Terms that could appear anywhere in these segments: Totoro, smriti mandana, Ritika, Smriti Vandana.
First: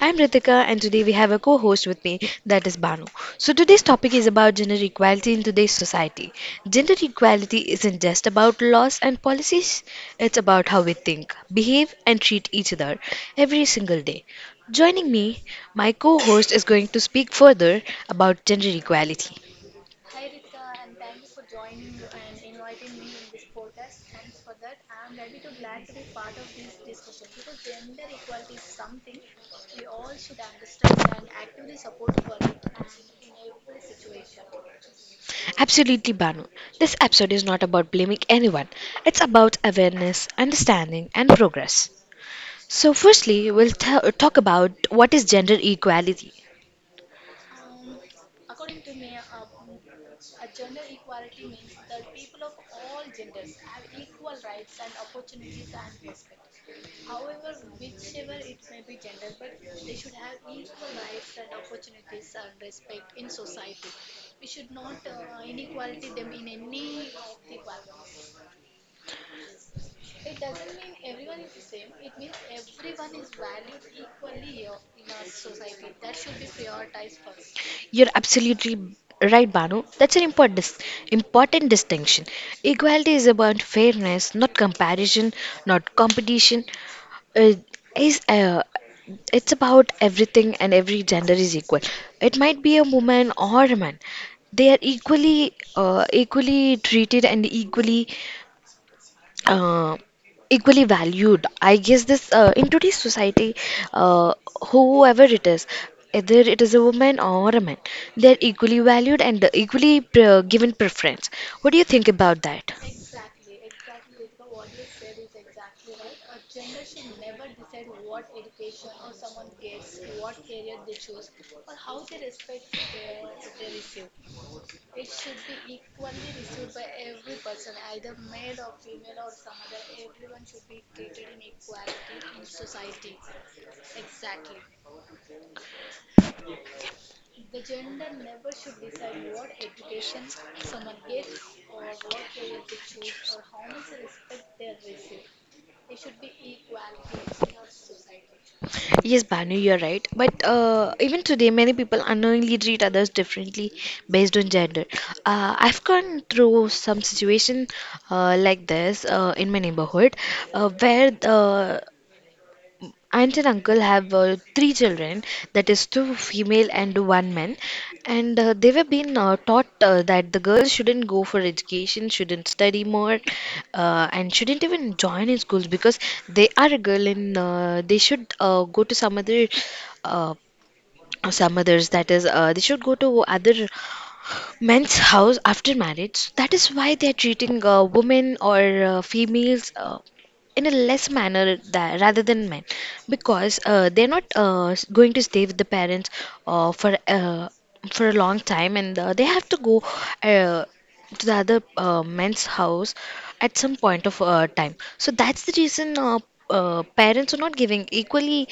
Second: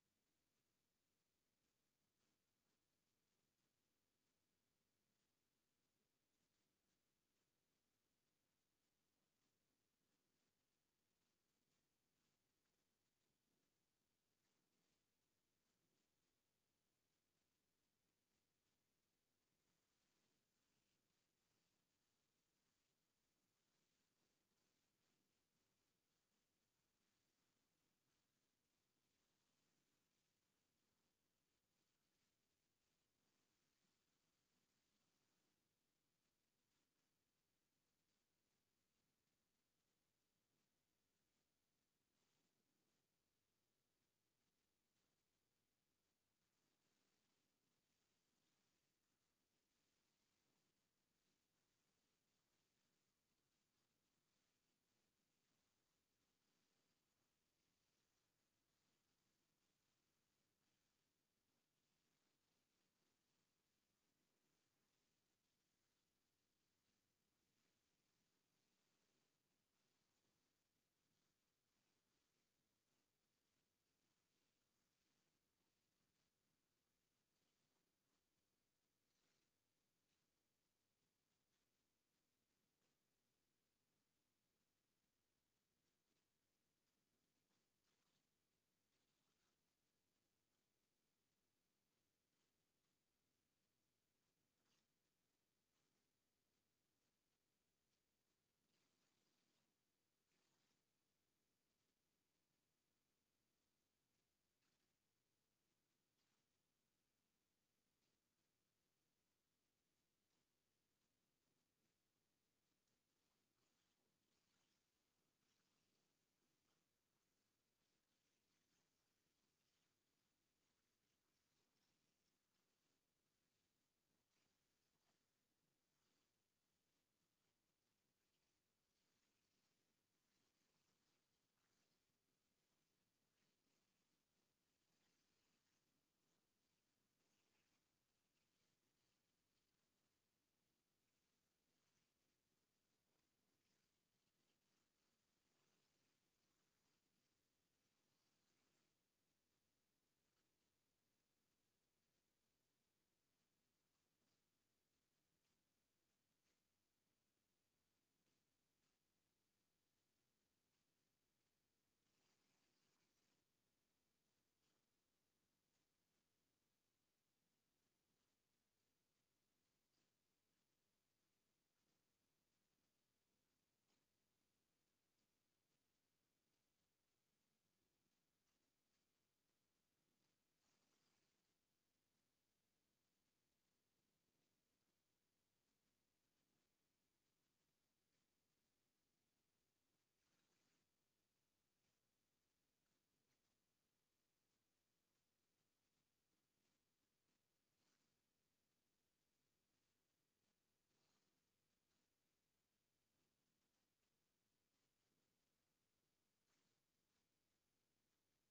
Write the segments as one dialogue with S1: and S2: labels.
S1: I'm Ritika and today we have a co-host with me, that is Banu. So today's topic is about gender equality in today's society. Gender equality isn't just about laws and policies, it's about how we think, behave and treat each other every single day. Joining me, my co-host is going to speak further about gender equality. Absolutely, Banu. This episode is not about blaming anyone. It's about awareness, understanding, and progress. So, firstly, we'll talk about what is gender equality. You're absolutely right, Banu. That's an important, important distinction. Equality is about fairness, not comparison, not competition. Uh, is It's about everything and every gender is equal. It might be a woman or a man. They are equally treated and uh, equally valued. I guess this in today's society, uh, whoever it is, either it is a woman or a man, they are equally valued and given preference. What do you think about that? Yes, Banu, you're right. But even today, many people unknowingly treat others differently based on gender. I've gone through some situation like this in my neighborhood, where aunt and uncle have three children, that is two female and one man, and they were being taught that the girls shouldn't go for education, shouldn't study more, and shouldn't even join in schools because they are a girl, and they should go to some other uh, some others, that is they should go to other men's house after marriage. So that is why they are treating women or females in a less manner, that, rather than men, because they're not going to stay with the parents for for a long time, and they have to go uh, to the other men's house at some point of time. So that's the reason parents are not giving equally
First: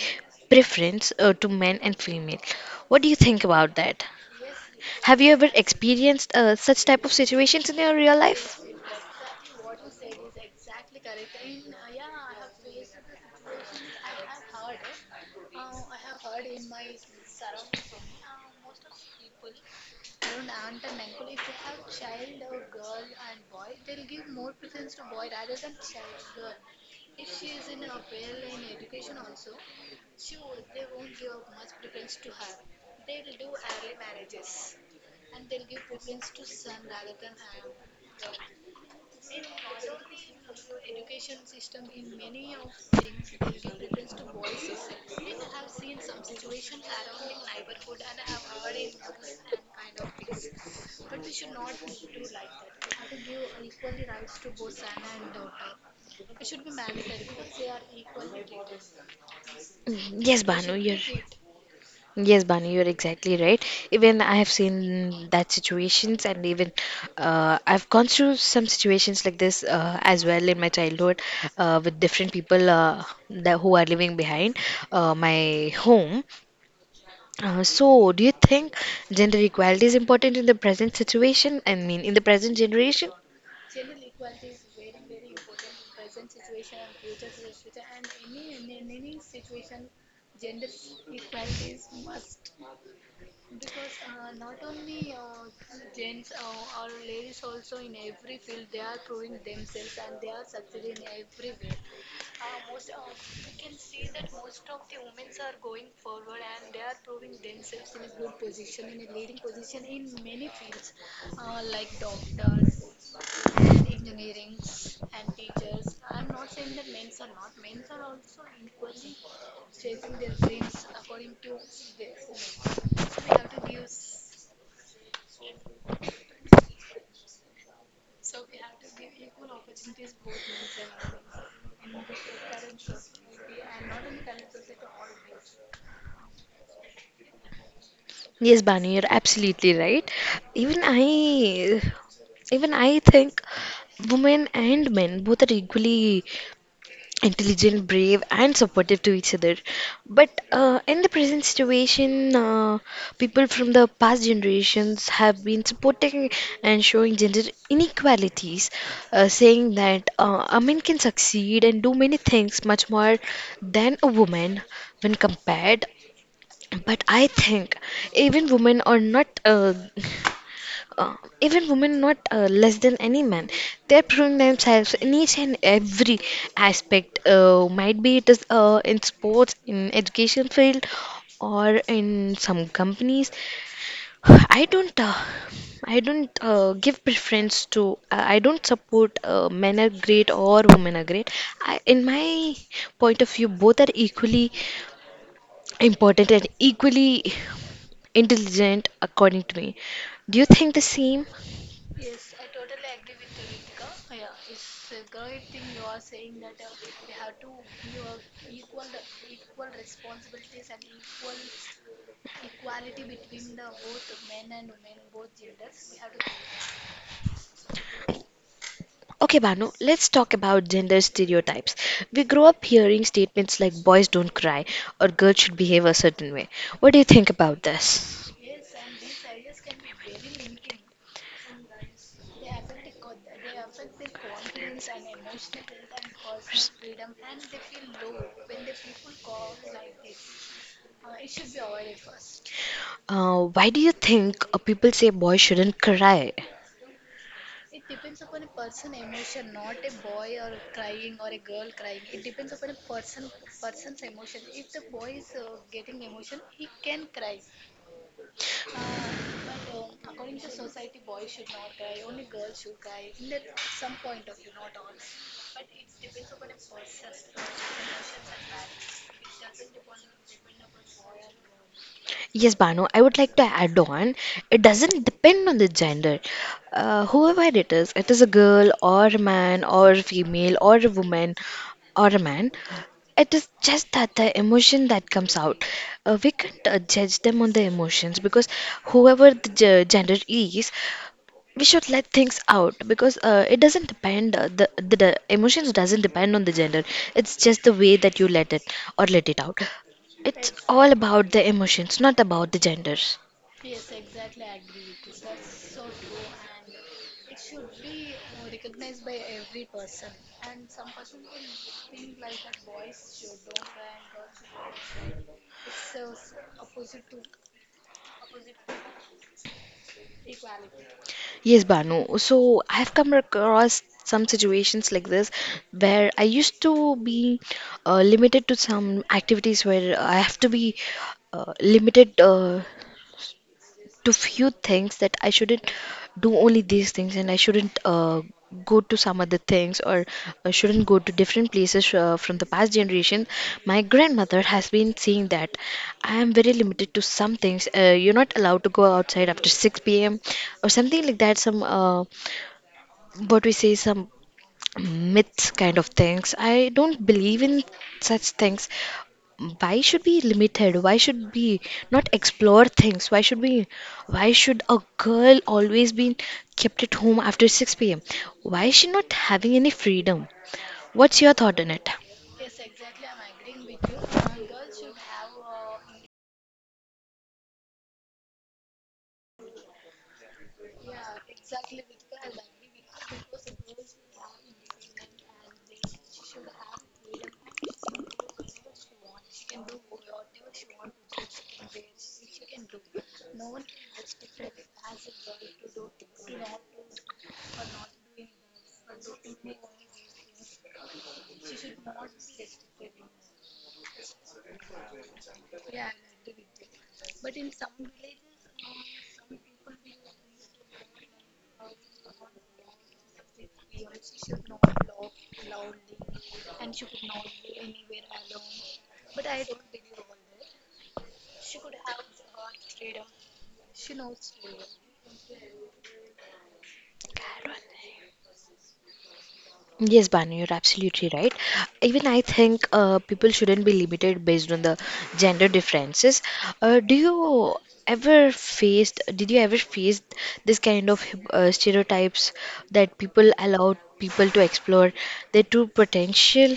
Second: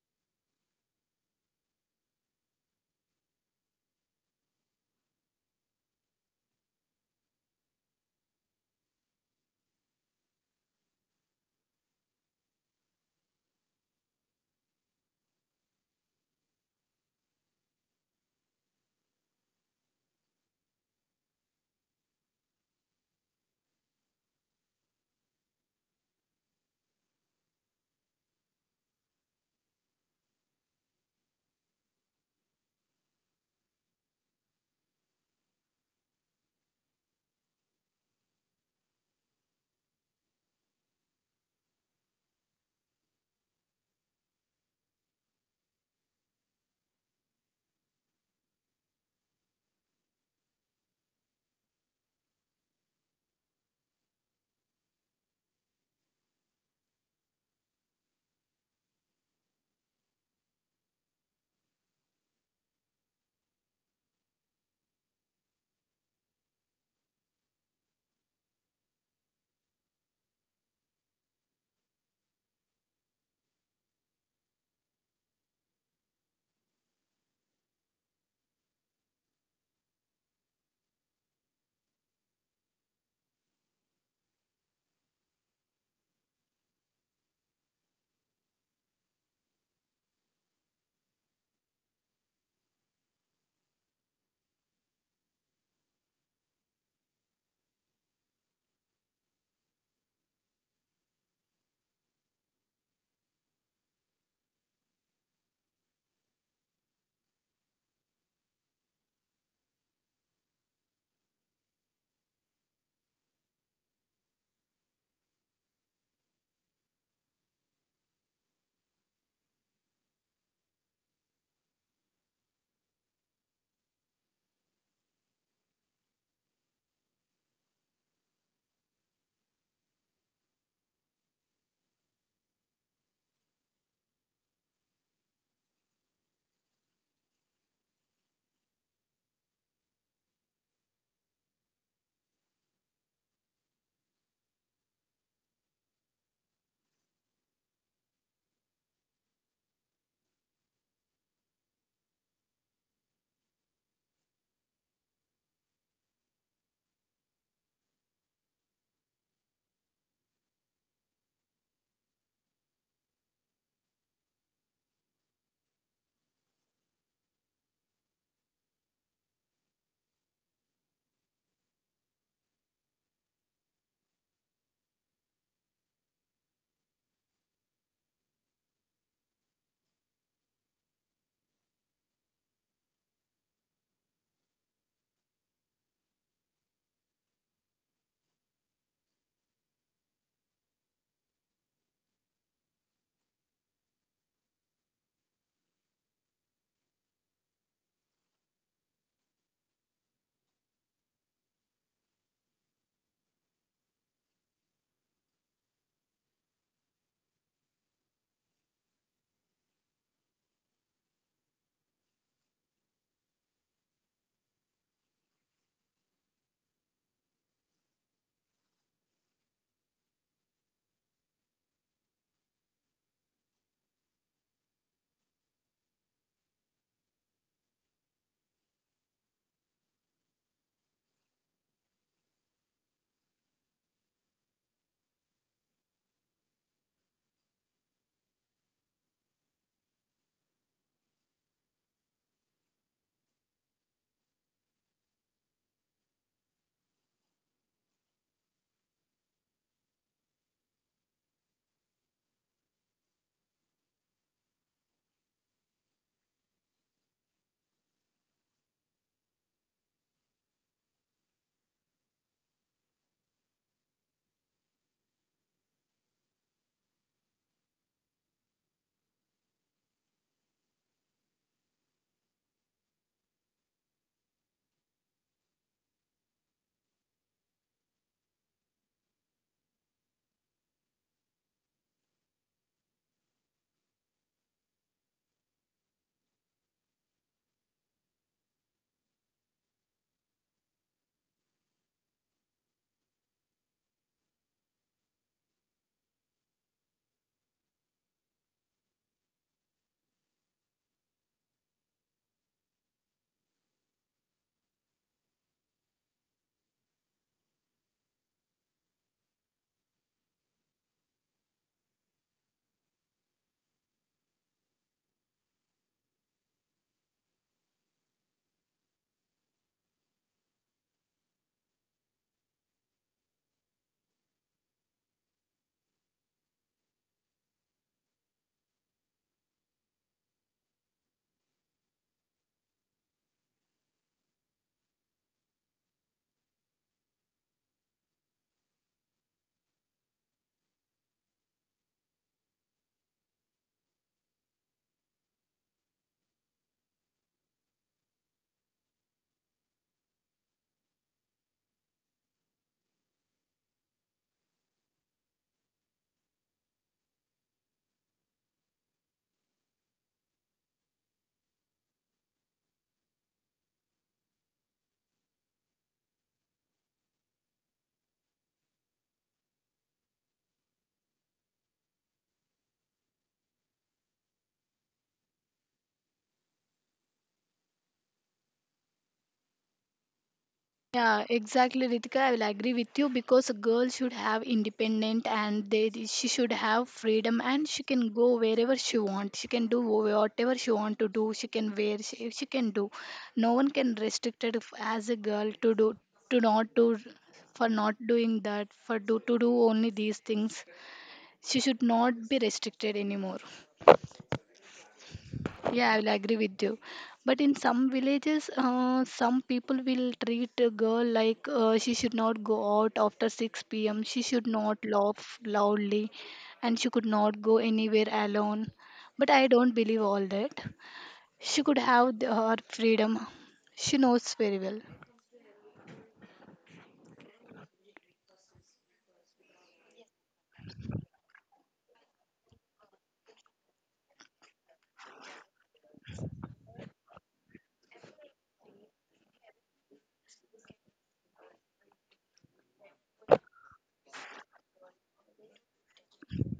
S1: preference to men and female. What do you think about that? Have you ever experienced such type of situations in your real life? Mm, yes, Banu, you're exactly right. Even I have seen that situations, and even I've gone through some situations like this as well in my childhood with different people that who are living behind my home. So, do you think gender equality is important in the present situation? I mean, in the present generation? Yes, Banu, you're absolutely right. Even I, even I think women and men both are equally intelligent, brave, and supportive to each other. But in the present situation, people from the past generations have been supporting and showing gender inequalities, saying that a man can succeed and do many things much more than a woman when compared. But I think even women are not uh, uh, even women not less than any man. They're proving themselves in each and every aspect might be it is in sports, in education field, or in some companies. I don't uh, i don't uh, give preference to, I don't support men are great or women are great. In my point of view, both are equally important and equally intelligent according to me. Do you think the same? Okay, Banu, let's talk about gender stereotypes. We grow up hearing statements like boys don't cry or girls should behave a certain way. What do you think about this? Why do you think people say boys shouldn't cry? Yes, Banu, I would like to add on. It doesn't depend on the gender. Whoever it is a girl or a man or a female or a woman or a man. It is just that the emotion that comes out. We can't judge them on the emotions because whoever the gender is, we should let things out because it doesn't depend, the emotions doesn't depend on the gender. It's just the way that you let it or let it out. It's all about the emotions, not about the genders. Yes, Banu, so I have come across some situations like this where I used to be limited to some activities where I have to be limited to few things, that I shouldn't do only these things and I shouldn't go to some other things or shouldn't go to different places from the past generation. My grandmother has been saying that I am very limited to some things. You're not allowed to go outside after 6 p.m. or something like that. Some, what we say, some myths kind of things. I don't believe in such things. Why should we limited? Why should we not explore things? Why should we? Why should a girl always be kept at home after 6 p.m.? Why is she not having any freedom? What's your thought on it?
S2: Yeah, exactly, Ritika. I will agree with you because a girl should have independent and they she should have freedom and she can go wherever she wants. She can do whatever she want to do. She can wear she can do. No one can restrict it as a girl to do to not do for not doing that for do to do only these things. She should not be restricted anymore. Yeah, I will agree with you. But in some villages, some people will treat a girl like she should not go out after 6 p.m. She should not laugh loudly and she could not go anywhere alone. But I don't believe all that. She could have her freedom. She knows very well.
S1: Yes, Banu, you're absolutely right. Even I think people shouldn't be limited based on the gender differences. Do you ever faced, Did you ever face this kind of stereotypes that people allowed people to explore their true potential?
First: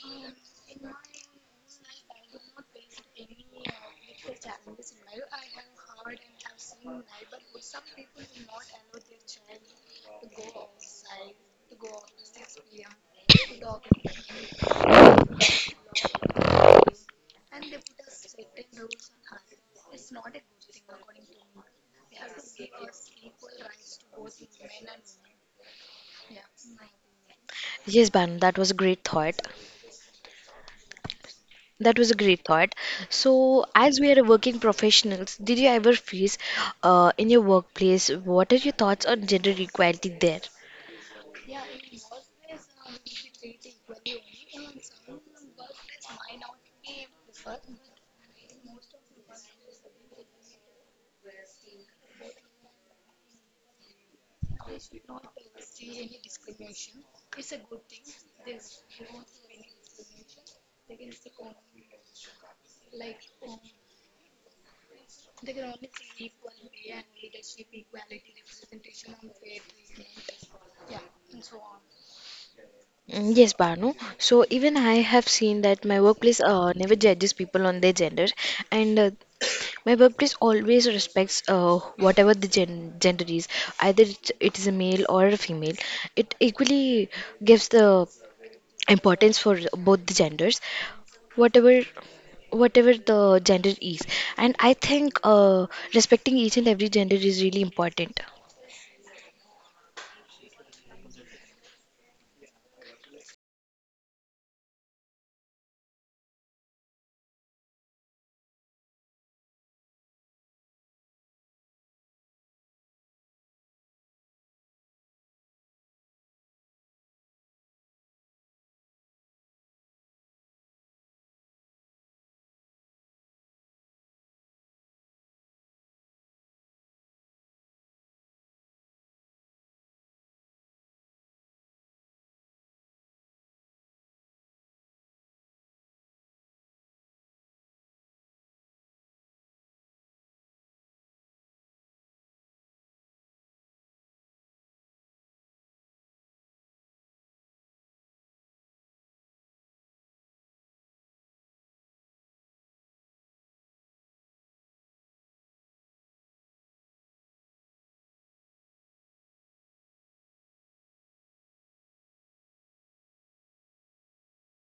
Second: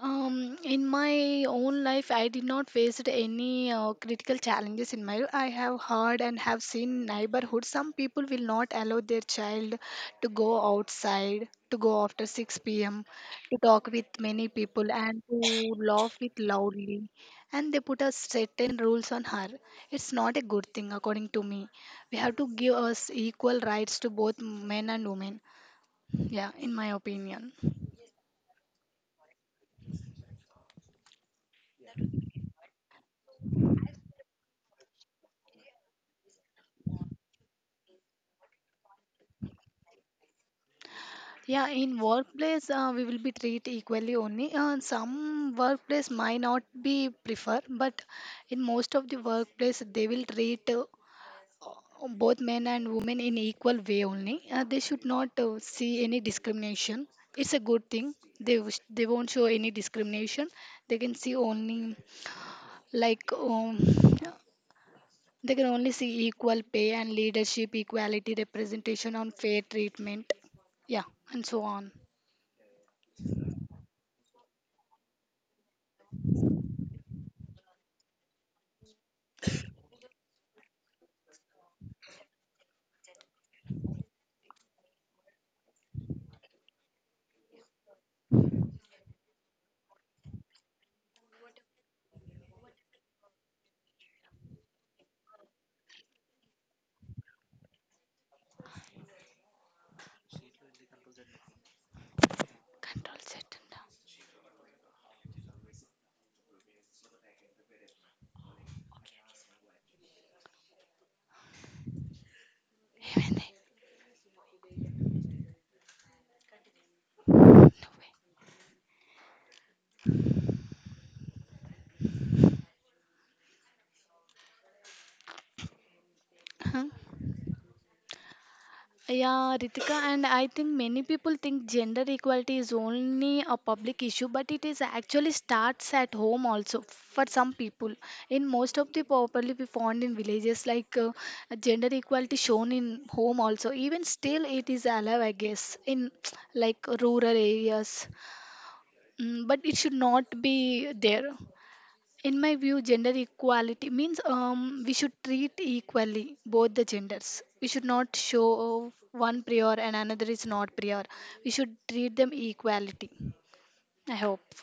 S2: In my own life, I did not face any critical challenges in my life. I have heard and have seen neighborhood. Some people will not allow their child to go outside, to go after 6 p.m., to talk with many people and to laugh with loudly. And they put a certain rules on her. It's not a good thing, according to me. We have to give us equal rights to both men and women. Yeah, in my opinion.
S1: Yes, Banu, that was a great thought. That was a great thought. So, as we are working professionals, did you ever face in your workplace, what are your thoughts on gender equality there?
S2: Yeah, in workplace, we will be treated equally only. Some workplace might not be prefer, but in most of the workplace, they will treat both men and women in equal way only. They should not see any discrimination. It's a good thing. They won't show any discrimination. They can see only like they can only see equal pay and leadership, equality, representation on fair treatment. Yeah, and so on.
S1: Mm, yes, Banu. So even I have seen that my workplace never judges people on their gender, and my workplace always respects whatever the gender is, either it it is a male or a female. It equally gives the importance for both the genders, whatever whatever the gender is. And I think respecting each and every gender is really important.
S2: Control set. Huh? Yeah, Ritika, and I think many people think gender equality is only a public issue, but it is actually starts at home also for some people. In most of the properly we found in villages, like gender equality shown in home also. Even still, it is alive, I guess, in like rural areas. Mm, but it should not be there. In my view, gender equality means we should treat equally both the genders. We should not show one prior and another is not prior. We should treat them equality, I hope.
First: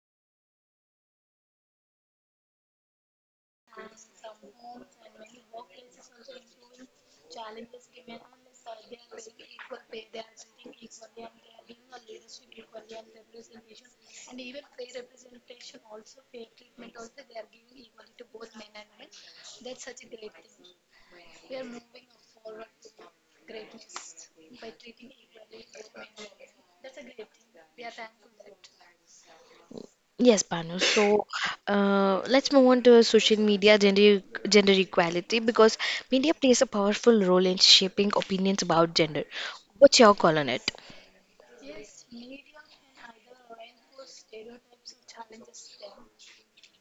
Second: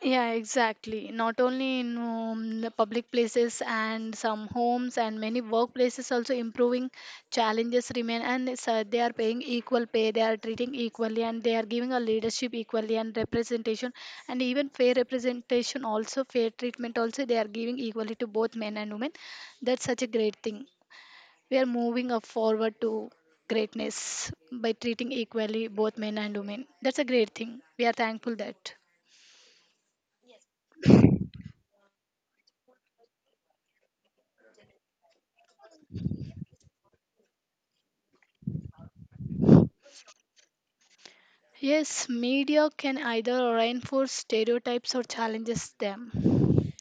S2: Yeah, exactly. Not only in the public places and some homes and many workplaces also improving challenges remain, and they are paying equal pay, they are treating equally, and they are giving a leadership equally and representation, and even fair representation also fair treatment also they are giving equally to both men and women. That's such a great thing. We are moving up forward to greatness by treating equally both men and women. That's a great thing. We are thankful that.
S1: Yes, Banu. So let's move on to social media gender equality, because media plays a powerful role in shaping opinions about gender. What's your call on it?
S2: Yes, media can either reinforce stereotypes or challenges them.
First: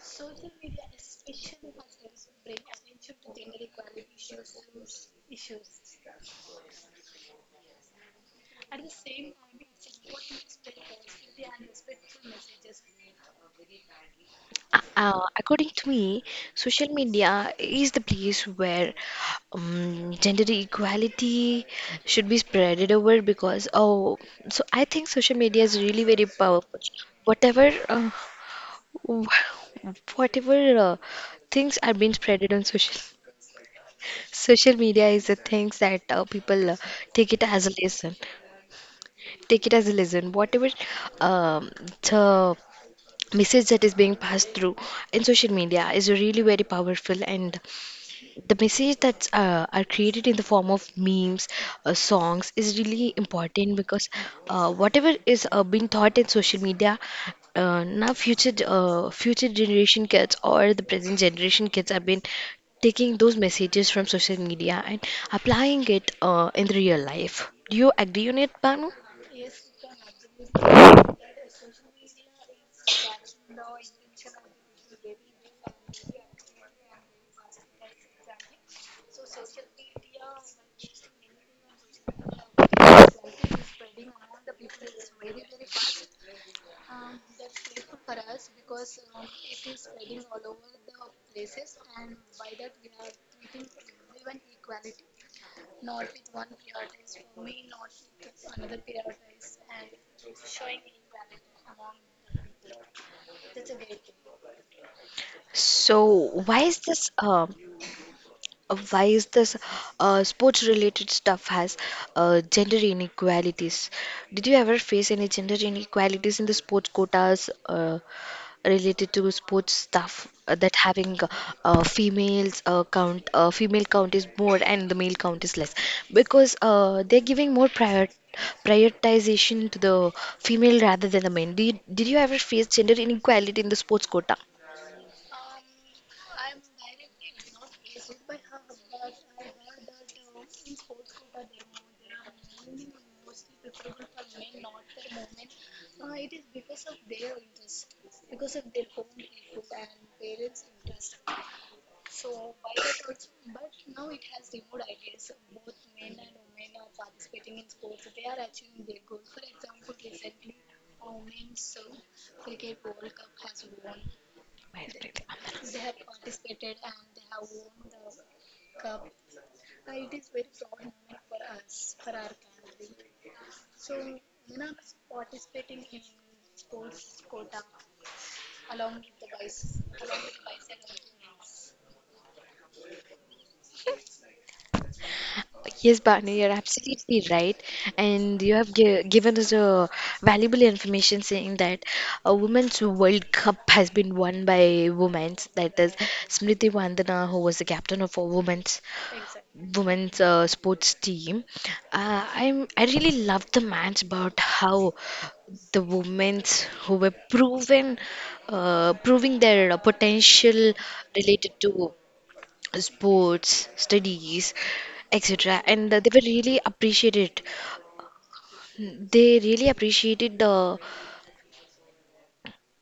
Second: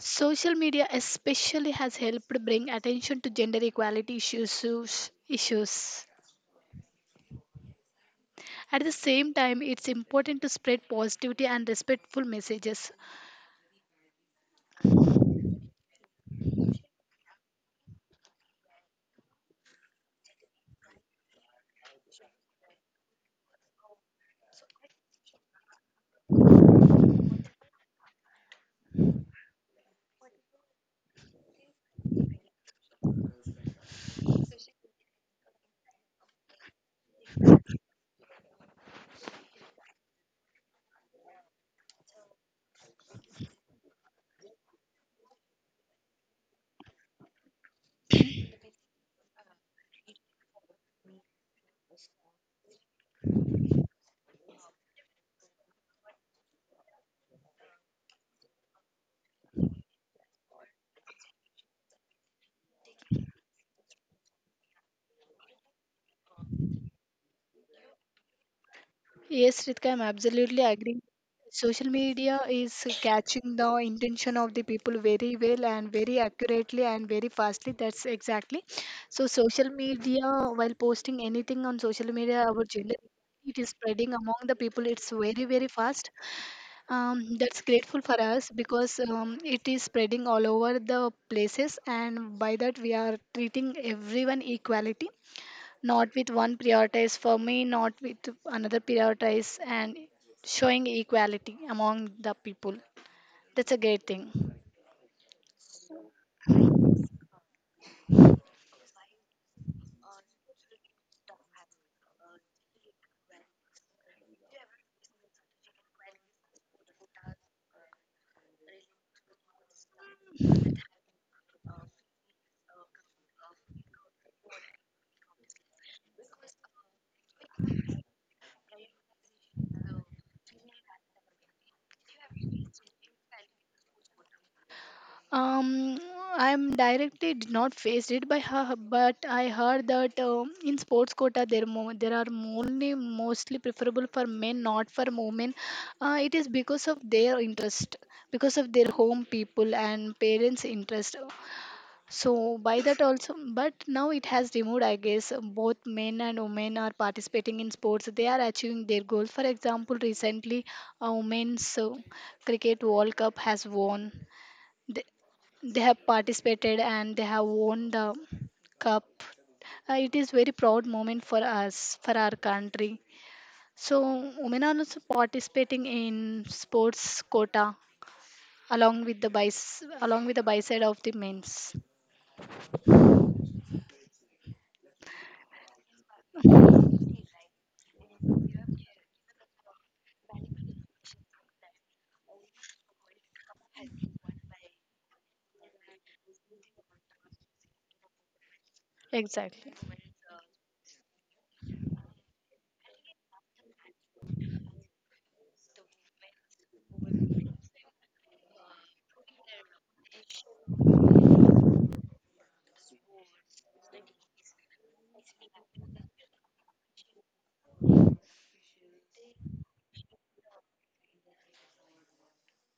S2: Social media especially has helped bring attention to gender equality issues. At the same time, it's important to spread positivity and respectful messages.
S1: According to me, social media is the place where gender equality should be spreaded over because so I think social media is really very powerful. Whatever, uh, whatever things are being spreaded on social. Social media is the things that people take it as a lesson. Take it as a lesson. Whatever um, the message that is being passed through in social media is really very powerful, and the message that are created in the form of memes, songs is really important, because whatever is being taught in social media, now future generation kids or the present generation kids have been taking those messages from social media and applying it in the real life. Do you agree on it, Banu?
S2: Yes, Ritika, I'm absolutely agree. Social media is catching the intention of the people very well and very accurately and very fastly. That's exactly. So social media, while posting anything on social media about gender, it is spreading among the people. It's very fast. That's grateful for us because it is spreading all over the places, and by that we are treating everyone equality, not with one prioritize for me, not with another prioritize, and showing equality among the people. That's a great thing.
S1: So, why is this? Uh, why is this sports related stuff has gender inequalities? Did you ever face any gender inequalities in the sports quotas related to sports stuff that having female count is more and the male count is less, because they're giving more prioritization to the female rather than the men. Did you ever face gender inequality in the sports quota?
S2: um I'm directly did not face it by her, but I heard that in sports quota there are only mostly preferable for men, not for women. Uh, it is because of their interest, because of their home people and parents interest. So by that also, but now it has removed, I guess, both men and women are participating in sports. They are achieving their goals. For example, recently a women's cricket World Cup has won. They, they have participated and they have won the cup. It is very proud moment for us, for our country. So women are also participating in sports quota along with the bis along with the biside of the men's.
S1: Yes, Bhanu, you're absolutely right. And you have gi given us a valuable information saying that a Women's World Cup has been won by women. That is Smriti Vandana, who was the captain of a women's
S2: Exactly.
S1: women's uh, sports team. I really loved the match about how the women's who were proven proving their potential related to sports, studies, etc. And they were really appreciated. They really appreciated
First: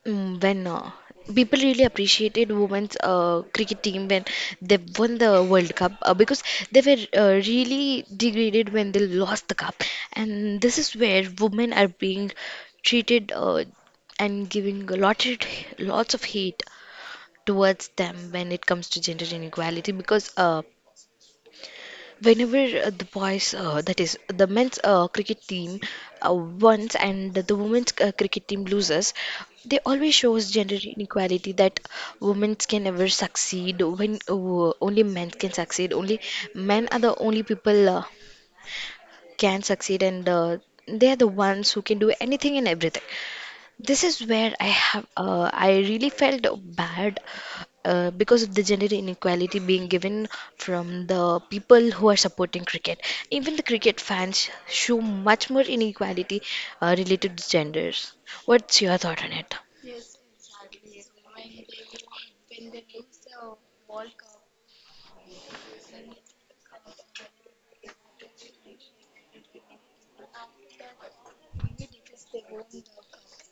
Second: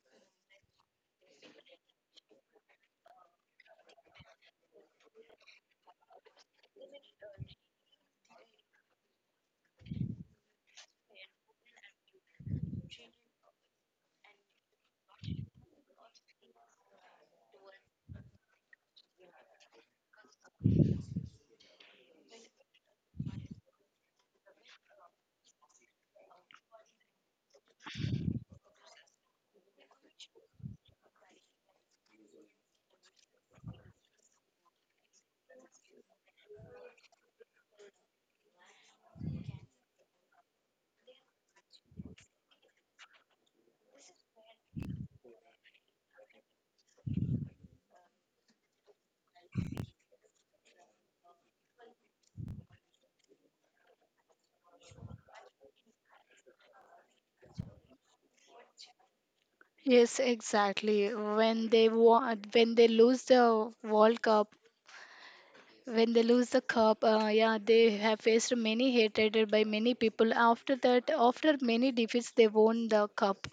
S1: mm, when people really appreciated women's cricket team when they won the World Cup, because they were really degraded when they lost the cup. And this is where women are being treated and giving a lot of, lots of hate towards them when it comes to gender inequality, because whenever the boys, that is the men's cricket team wins and the women's cricket team loses, they always shows gender inequality that women can never succeed, when only men can succeed, only men are the only people can succeed, and they are the ones who can do anything and everything. This is where I really felt bad because of the gender inequality being given from the people who are supporting cricket. Even the cricket fans show much more inequality related to genders. What's your thought on it?
S2: Yes, exactly. When they lose the World Cup, when they lose the cup, yeah, they have faced many hatred by many people. After that, after many defeats, they won the cup.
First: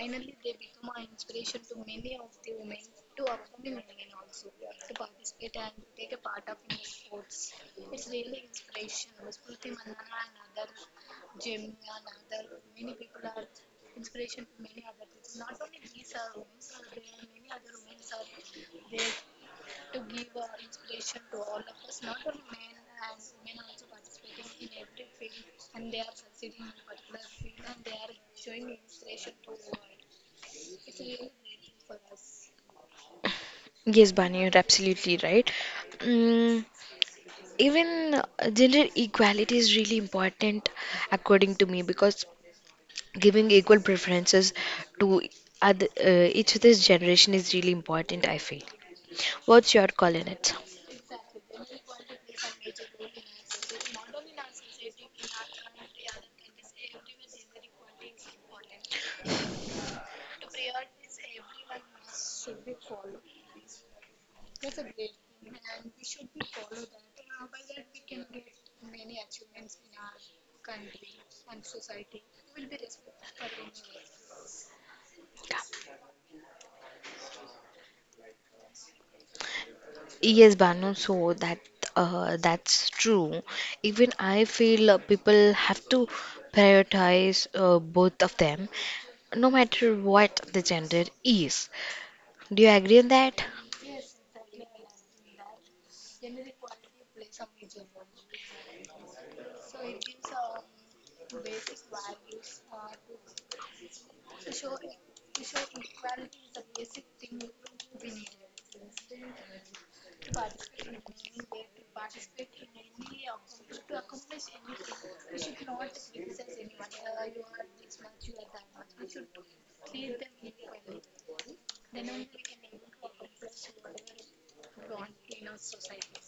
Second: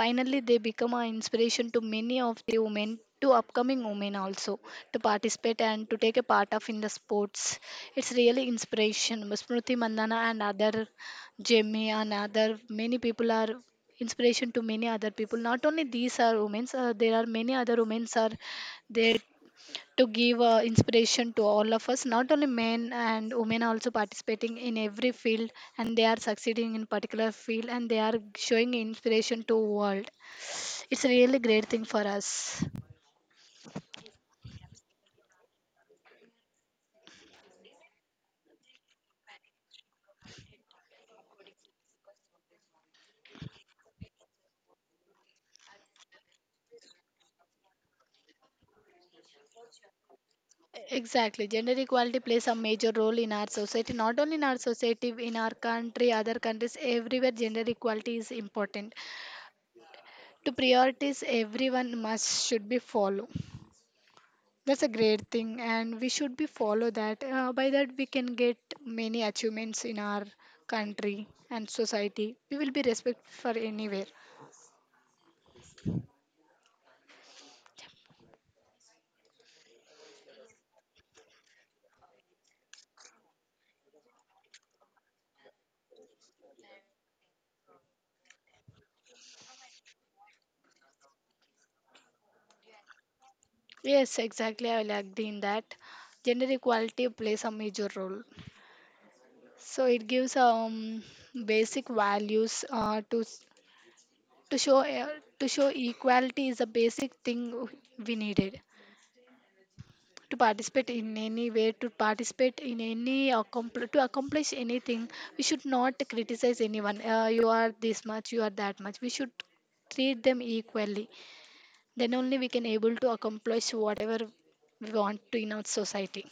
S2: Finally, they become an inspiration to many of the women, to upcoming women also, to participate and to take a part of in the sports. It's really inspiration. Smriti Mandana and other Jamie and other many people are inspiration to many other people. Not only these are women, there are many other women are there to give inspiration to all of us. Not only men and women are also participating in every field, and they are succeeding in particular field, and they are showing inspiration to world. It's a really great thing for us.
S1: Yes, Bani, you're absolutely right. Mm, even gender equality is really important, according to me, because giving equal preferences to each of this generation is really important I feel. What's your call on it?
S2: Exactly, gender equality plays a major role in our society. Not only in our society, in our country, other countries, everywhere gender equality is important. To priorities, everyone must should be follow. That's a great thing, and we should be follow that. By that, we can get many achievements in our country and society. We will be respect for anywhere.
S1: Yes, Banu, so that that's true. Even I feel people have to prioritize both of them, no matter what the gender is. Do you agree on that?
S2: Yes, exactly. I will agree in that. Gender equality plays a major role. So it gives basic values to show uh, to show equality is a basic thing we needed. To participate in any way, to participate in any accompl- to accomplish anything, we should not criticize anyone. Uh, you are this much, you are that much. We should treat them equally. Then only we can able to accomplish whatever we want to in our society.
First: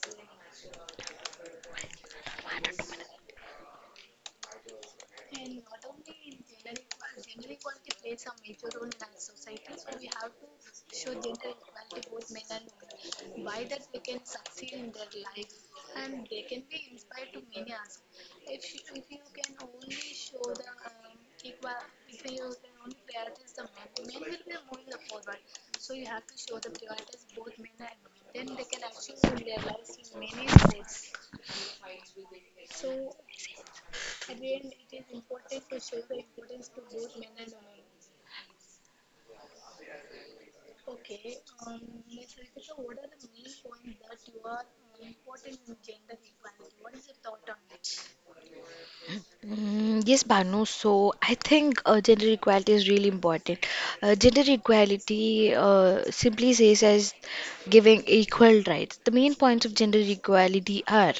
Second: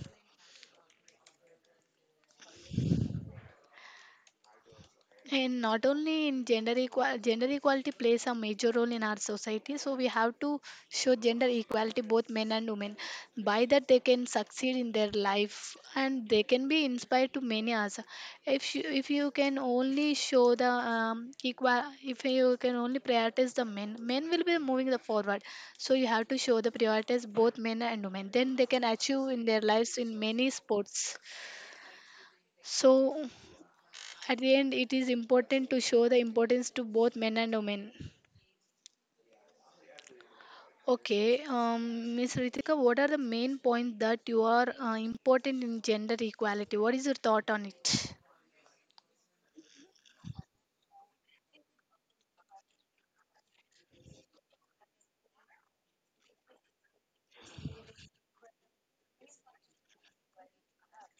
S2: And not only in gender equal gender equality plays a major role in our society, so we have to show gender equality both men and women. By that they can succeed in their life and they can be inspired to many others. If you can only show the equal, if you can only prioritize the men, men will be moving the forward. So you have to show the priorities both men and women, then they can achieve in their lives in many sports. So at the end, it is important to show the importance to both men and women. Okay, Miss Ritika, what are the main points that you are important in gender equality? What is your thought on it?
S1: Mm, yes, Banu. So I think gender equality is really important. Gender equality simply says as giving equal rights. The main points of gender equality are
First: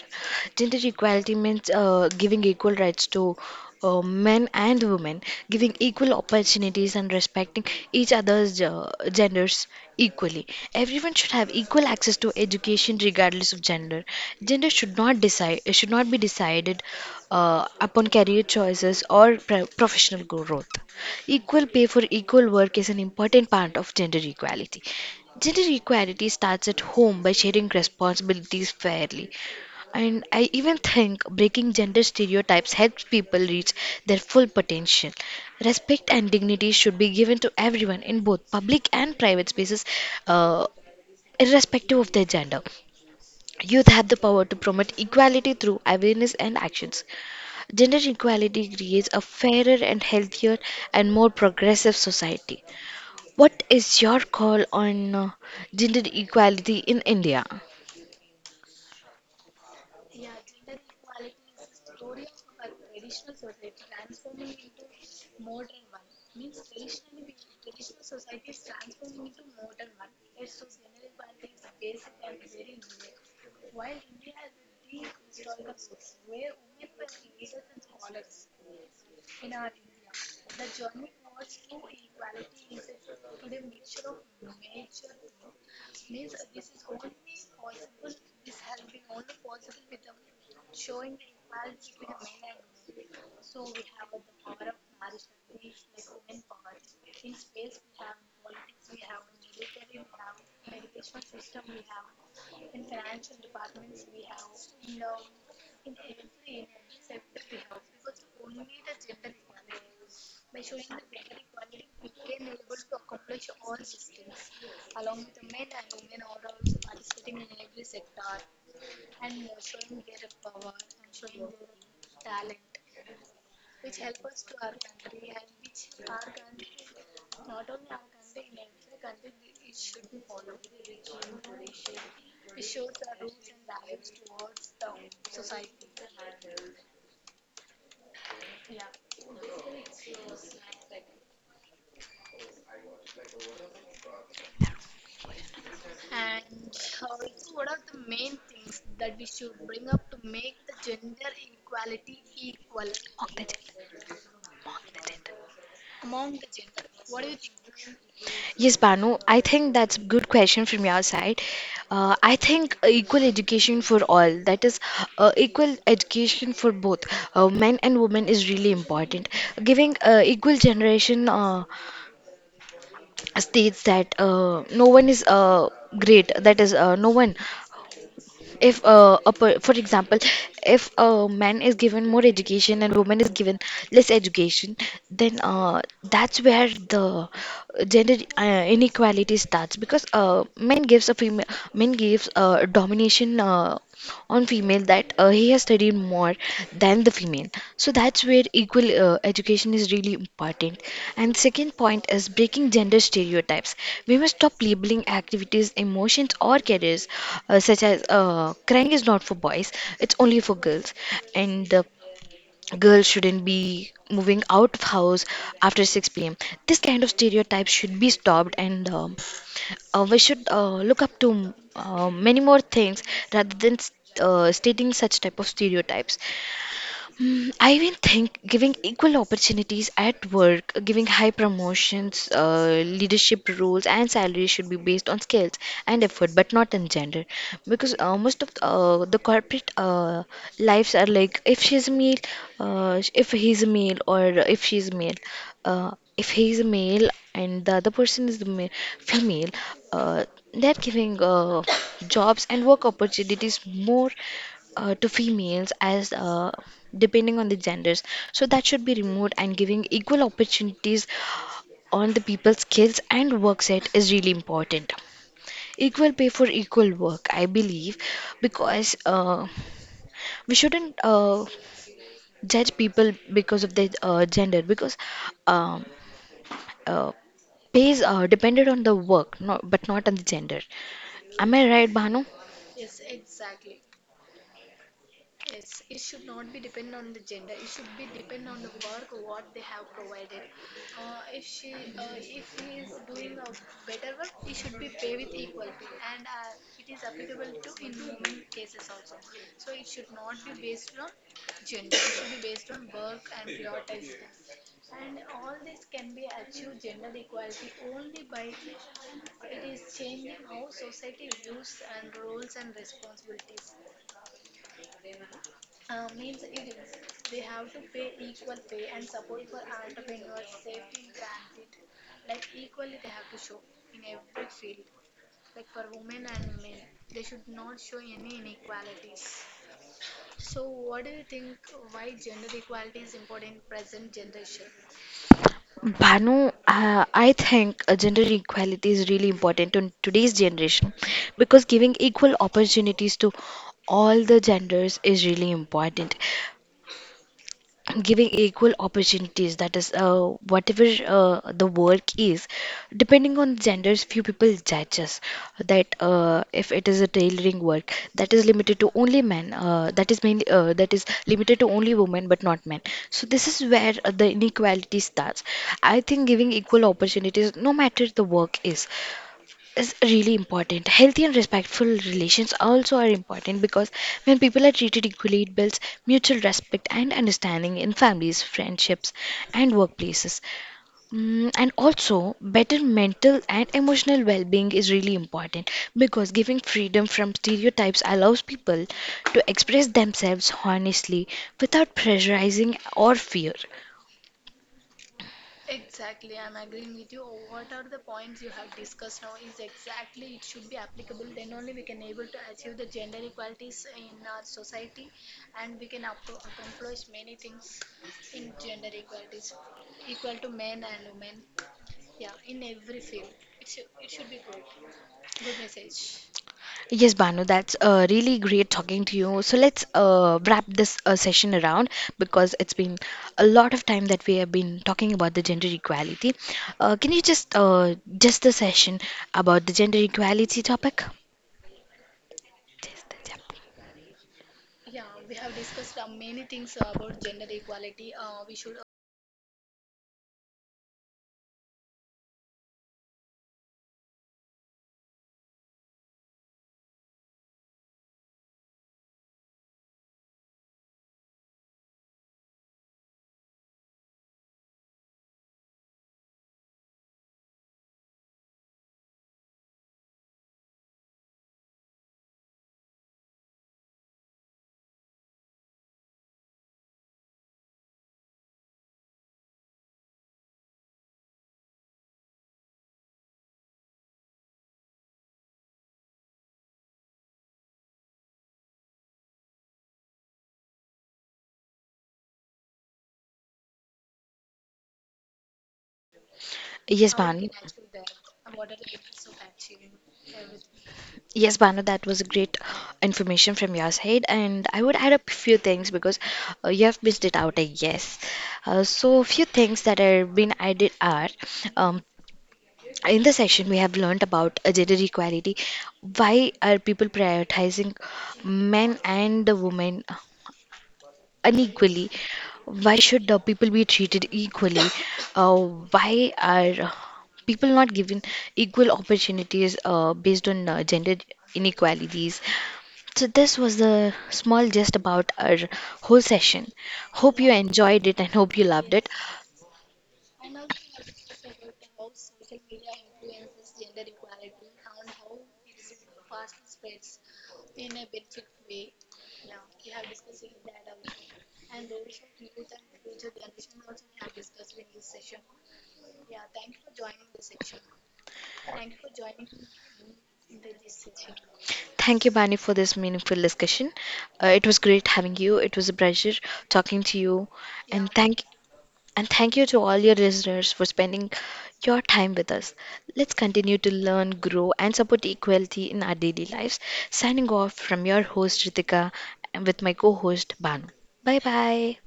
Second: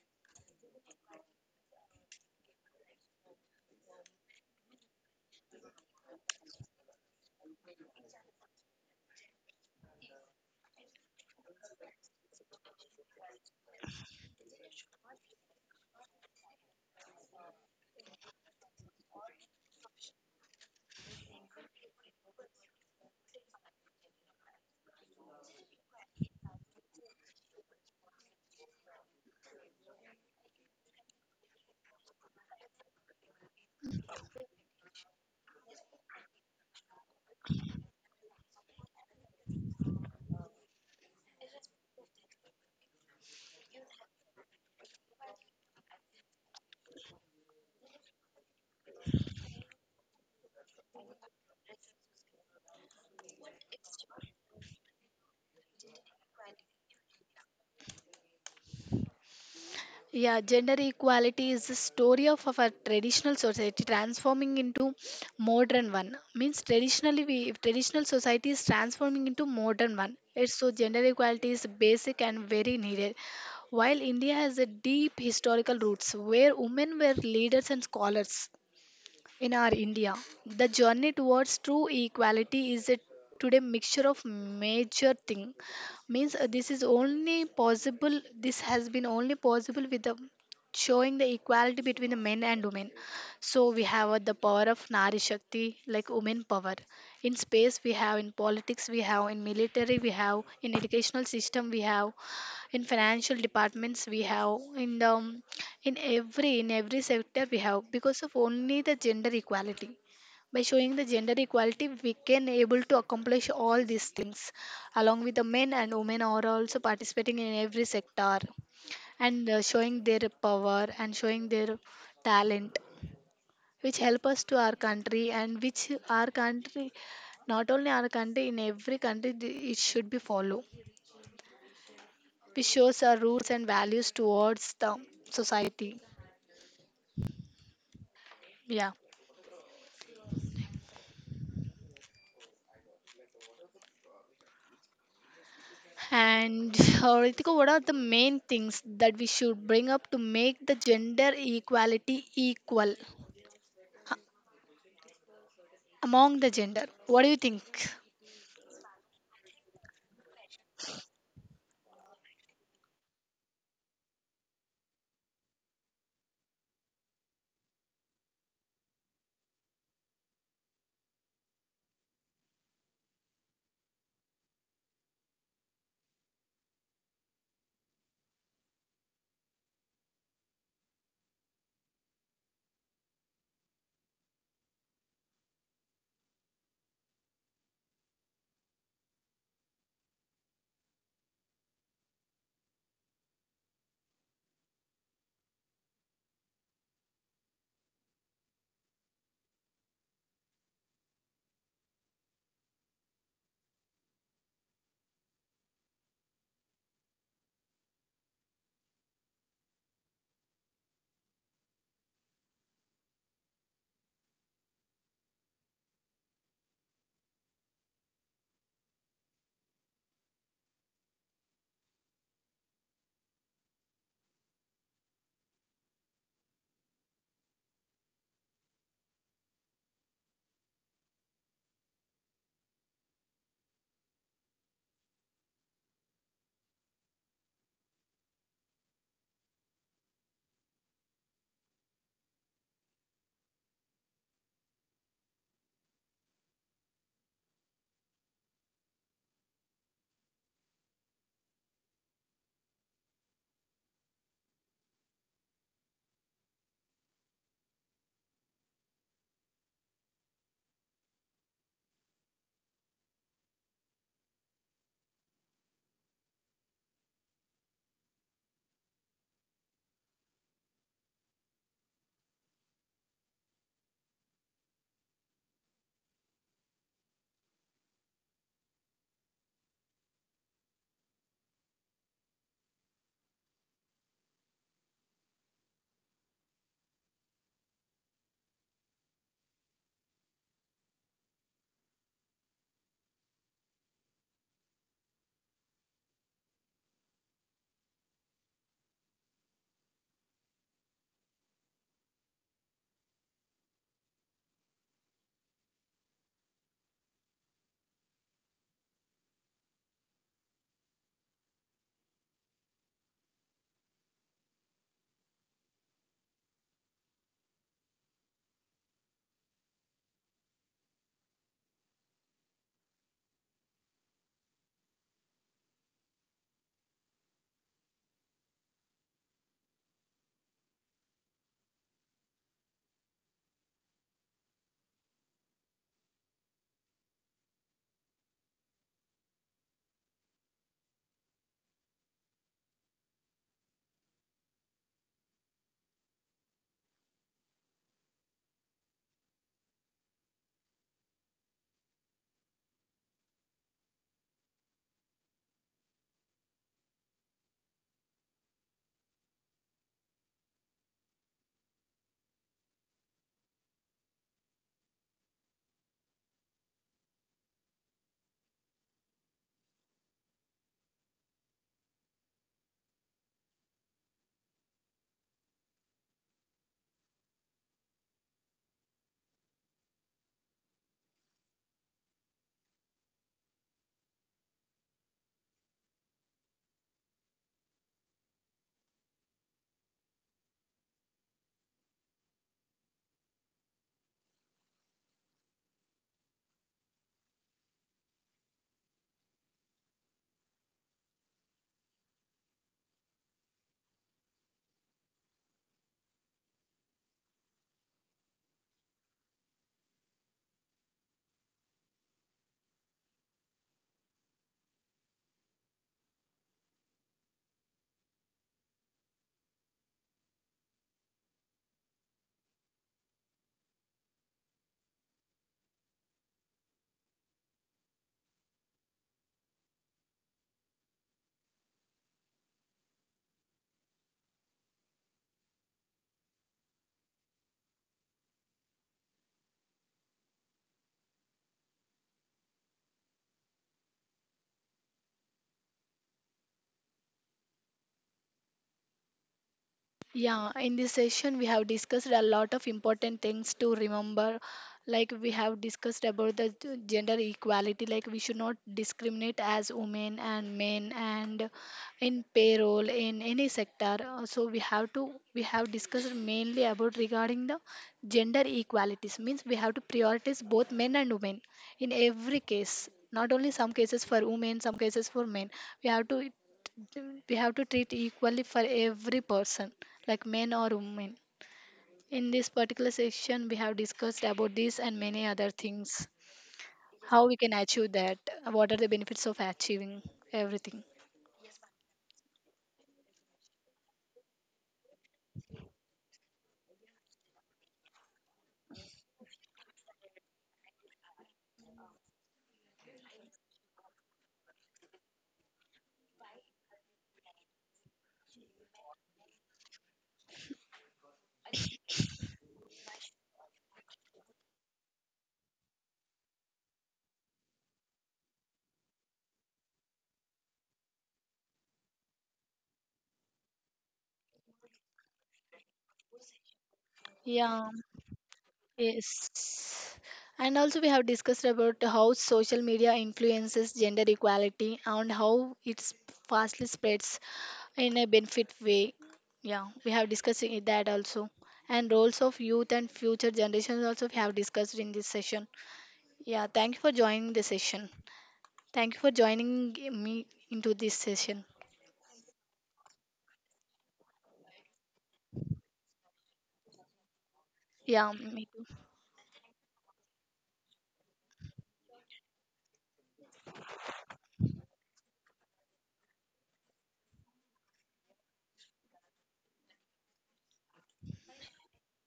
S1: gender equality means giving equal rights to men and women, giving equal opportunities and respecting each other's genders equally. Everyone should have equal access to education regardless of gender. Should not be decided upon career choices or professional growth. Equal pay for equal work is an important part of gender equality. Gender equality starts at home by sharing responsibilities fairly. And I even think breaking gender stereotypes helps people reach their full potential. Respect and dignity should be given to everyone in both public and private spaces, uh, irrespective of their gender. Youth have the power to promote equality through awareness and actions. Gender equality creates a fairer and healthier and more progressive society. What is your call on gender equality in India?
S2: Yeah, gender equality is the story of our traditional society transforming into modern one. Means traditionally, we, if traditional society is transforming into modern one. It's so gender equality is basic and very needed. While India has a deep historical roots where women were leaders and scholars, in our India. The journey towards true equality is a today mixture of major thing. Means this is only possible, this has been only possible with the showing the equality between the men and women. So we have the power of Nari Shakti, like women power. In space we have, in politics we have, in military we have, in educational system we have, in financial departments we have, in the in every sector we have, because of only the gender equality. By showing the gender equality, we can able to accomplish all these things, along with the men and women are also participating in every sector, and showing their power and showing their talent, which help us to our country, and which our country, not only our country, in every country it should be followed, which shows our roots and values towards the society. Yeah. And Ritika, what are the main things that we should bring up to make the gender equality equal
S1: Okay.
S2: uh, among the gender? What do you think?
S1: Yes, Banu, I think that's a good question from your side. I think equal education for all, that is, equal education for both men and women, is really important. Giving equal generation states that no one is great, that is, no one. If for example, if a man is given more education and woman is given less education then that's where the gender inequality starts because men gives domination on female that he has studied more than the female. So that's where equal education is really important. And second point is breaking gender stereotypes. We must stop labeling activities, emotions, or careers such as crying is not for boys; it's only for girls, and girls shouldn't be moving out of house after 6 p.m. This kind of stereotype should be stopped, and we should look up to many more things rather than stating such type of stereotypes. I even think giving equal opportunities at work, giving high promotions, leadership roles, and salaries should be based on skills and effort, but not on gender. Because most of the corporate lives are like if he's a male, or if she's a male uh, if he is a male and the other person is the female, uh, they're giving jobs and work opportunities more to females as depending on the genders. So that should be removed and giving equal opportunities on the people's skills and work set is really important. Equal pay for equal work, I believe, because we shouldn't judge people because of their gender because um, uh, pays are depended on the work, not, but not on the gender. Am I right, Bhanu? Bhanu, I think gender equality is really important in today's generation because giving equal opportunities to all the genders is really important. Giving equal opportunities, that is, whatever the work is, depending on genders few people judge us that if it is a tailoring work that is limited to only men that is mainly that is limited to only women but not men. So this is where the inequality starts. I think giving equal opportunities no matter the work is really important. Healthy and respectful relations also are important because when people are treated equally, it builds mutual respect and understanding in families, friendships, and workplaces. And also, better mental and emotional well being is really important because giving freedom from stereotypes allows people to express themselves honestly without pressurizing or fear. Yes, Banu, that's really great talking to you. So let's wrap this session around because it's been a lot of time that we have been talking about the gender equality. Can you just the session about the gender equality topic? Yeah.
S2: Yeah, in this session, we have discussed a lot of important things to remember. Like we have discussed about the gender equality, like we should not discriminate as women and men, and in payroll in any sector. So we have discussed mainly about regarding the gender equalities. Means we have to prioritize both men and women in every case. Not only some cases for women, some cases for men. We have to we have to treat equally for every person like men or women. In this particular section, we have discussed about this and many other things,
S1: Yes,
S2: how we
S1: Banu.
S2: can achieve that, what are the benefits of achieving everything.
S1: Yes, Banu, that was great information from your side, and I would add up a few things because you have missed it out, I guess. So, few things that have been added are um, in this section, we have learnt about gender equality. Why are people prioritizing men and the women unequally? Why should the people be treated equally? Uh, why are people not given equal opportunities based on gender inequalities? So, this was the small gist about our whole session. Hope you
S2: Yeah,
S1: enjoyed it and hope you loved it.
S2: yes, and also we have discussed about how social media influences gender equality and how it's fastly spreads in a benefit way. Yeah, we have discussed that also. And roles of youth and future generations also we have discussed in this session. Yeah, thank you for joining the session. Thank you for joining me into this session.
S1: Thank you, Bani, for this meaningful discussion. It was great having you. It was a pleasure talking to you,
S2: Yeah,
S1: and thank
S2: me too.
S1: and thank you to all your listeners for spending your time with us. Let's continue to learn, grow, and support equality in our daily lives. Signing off from your host Ritika and with my co-host Banu. Bye bye.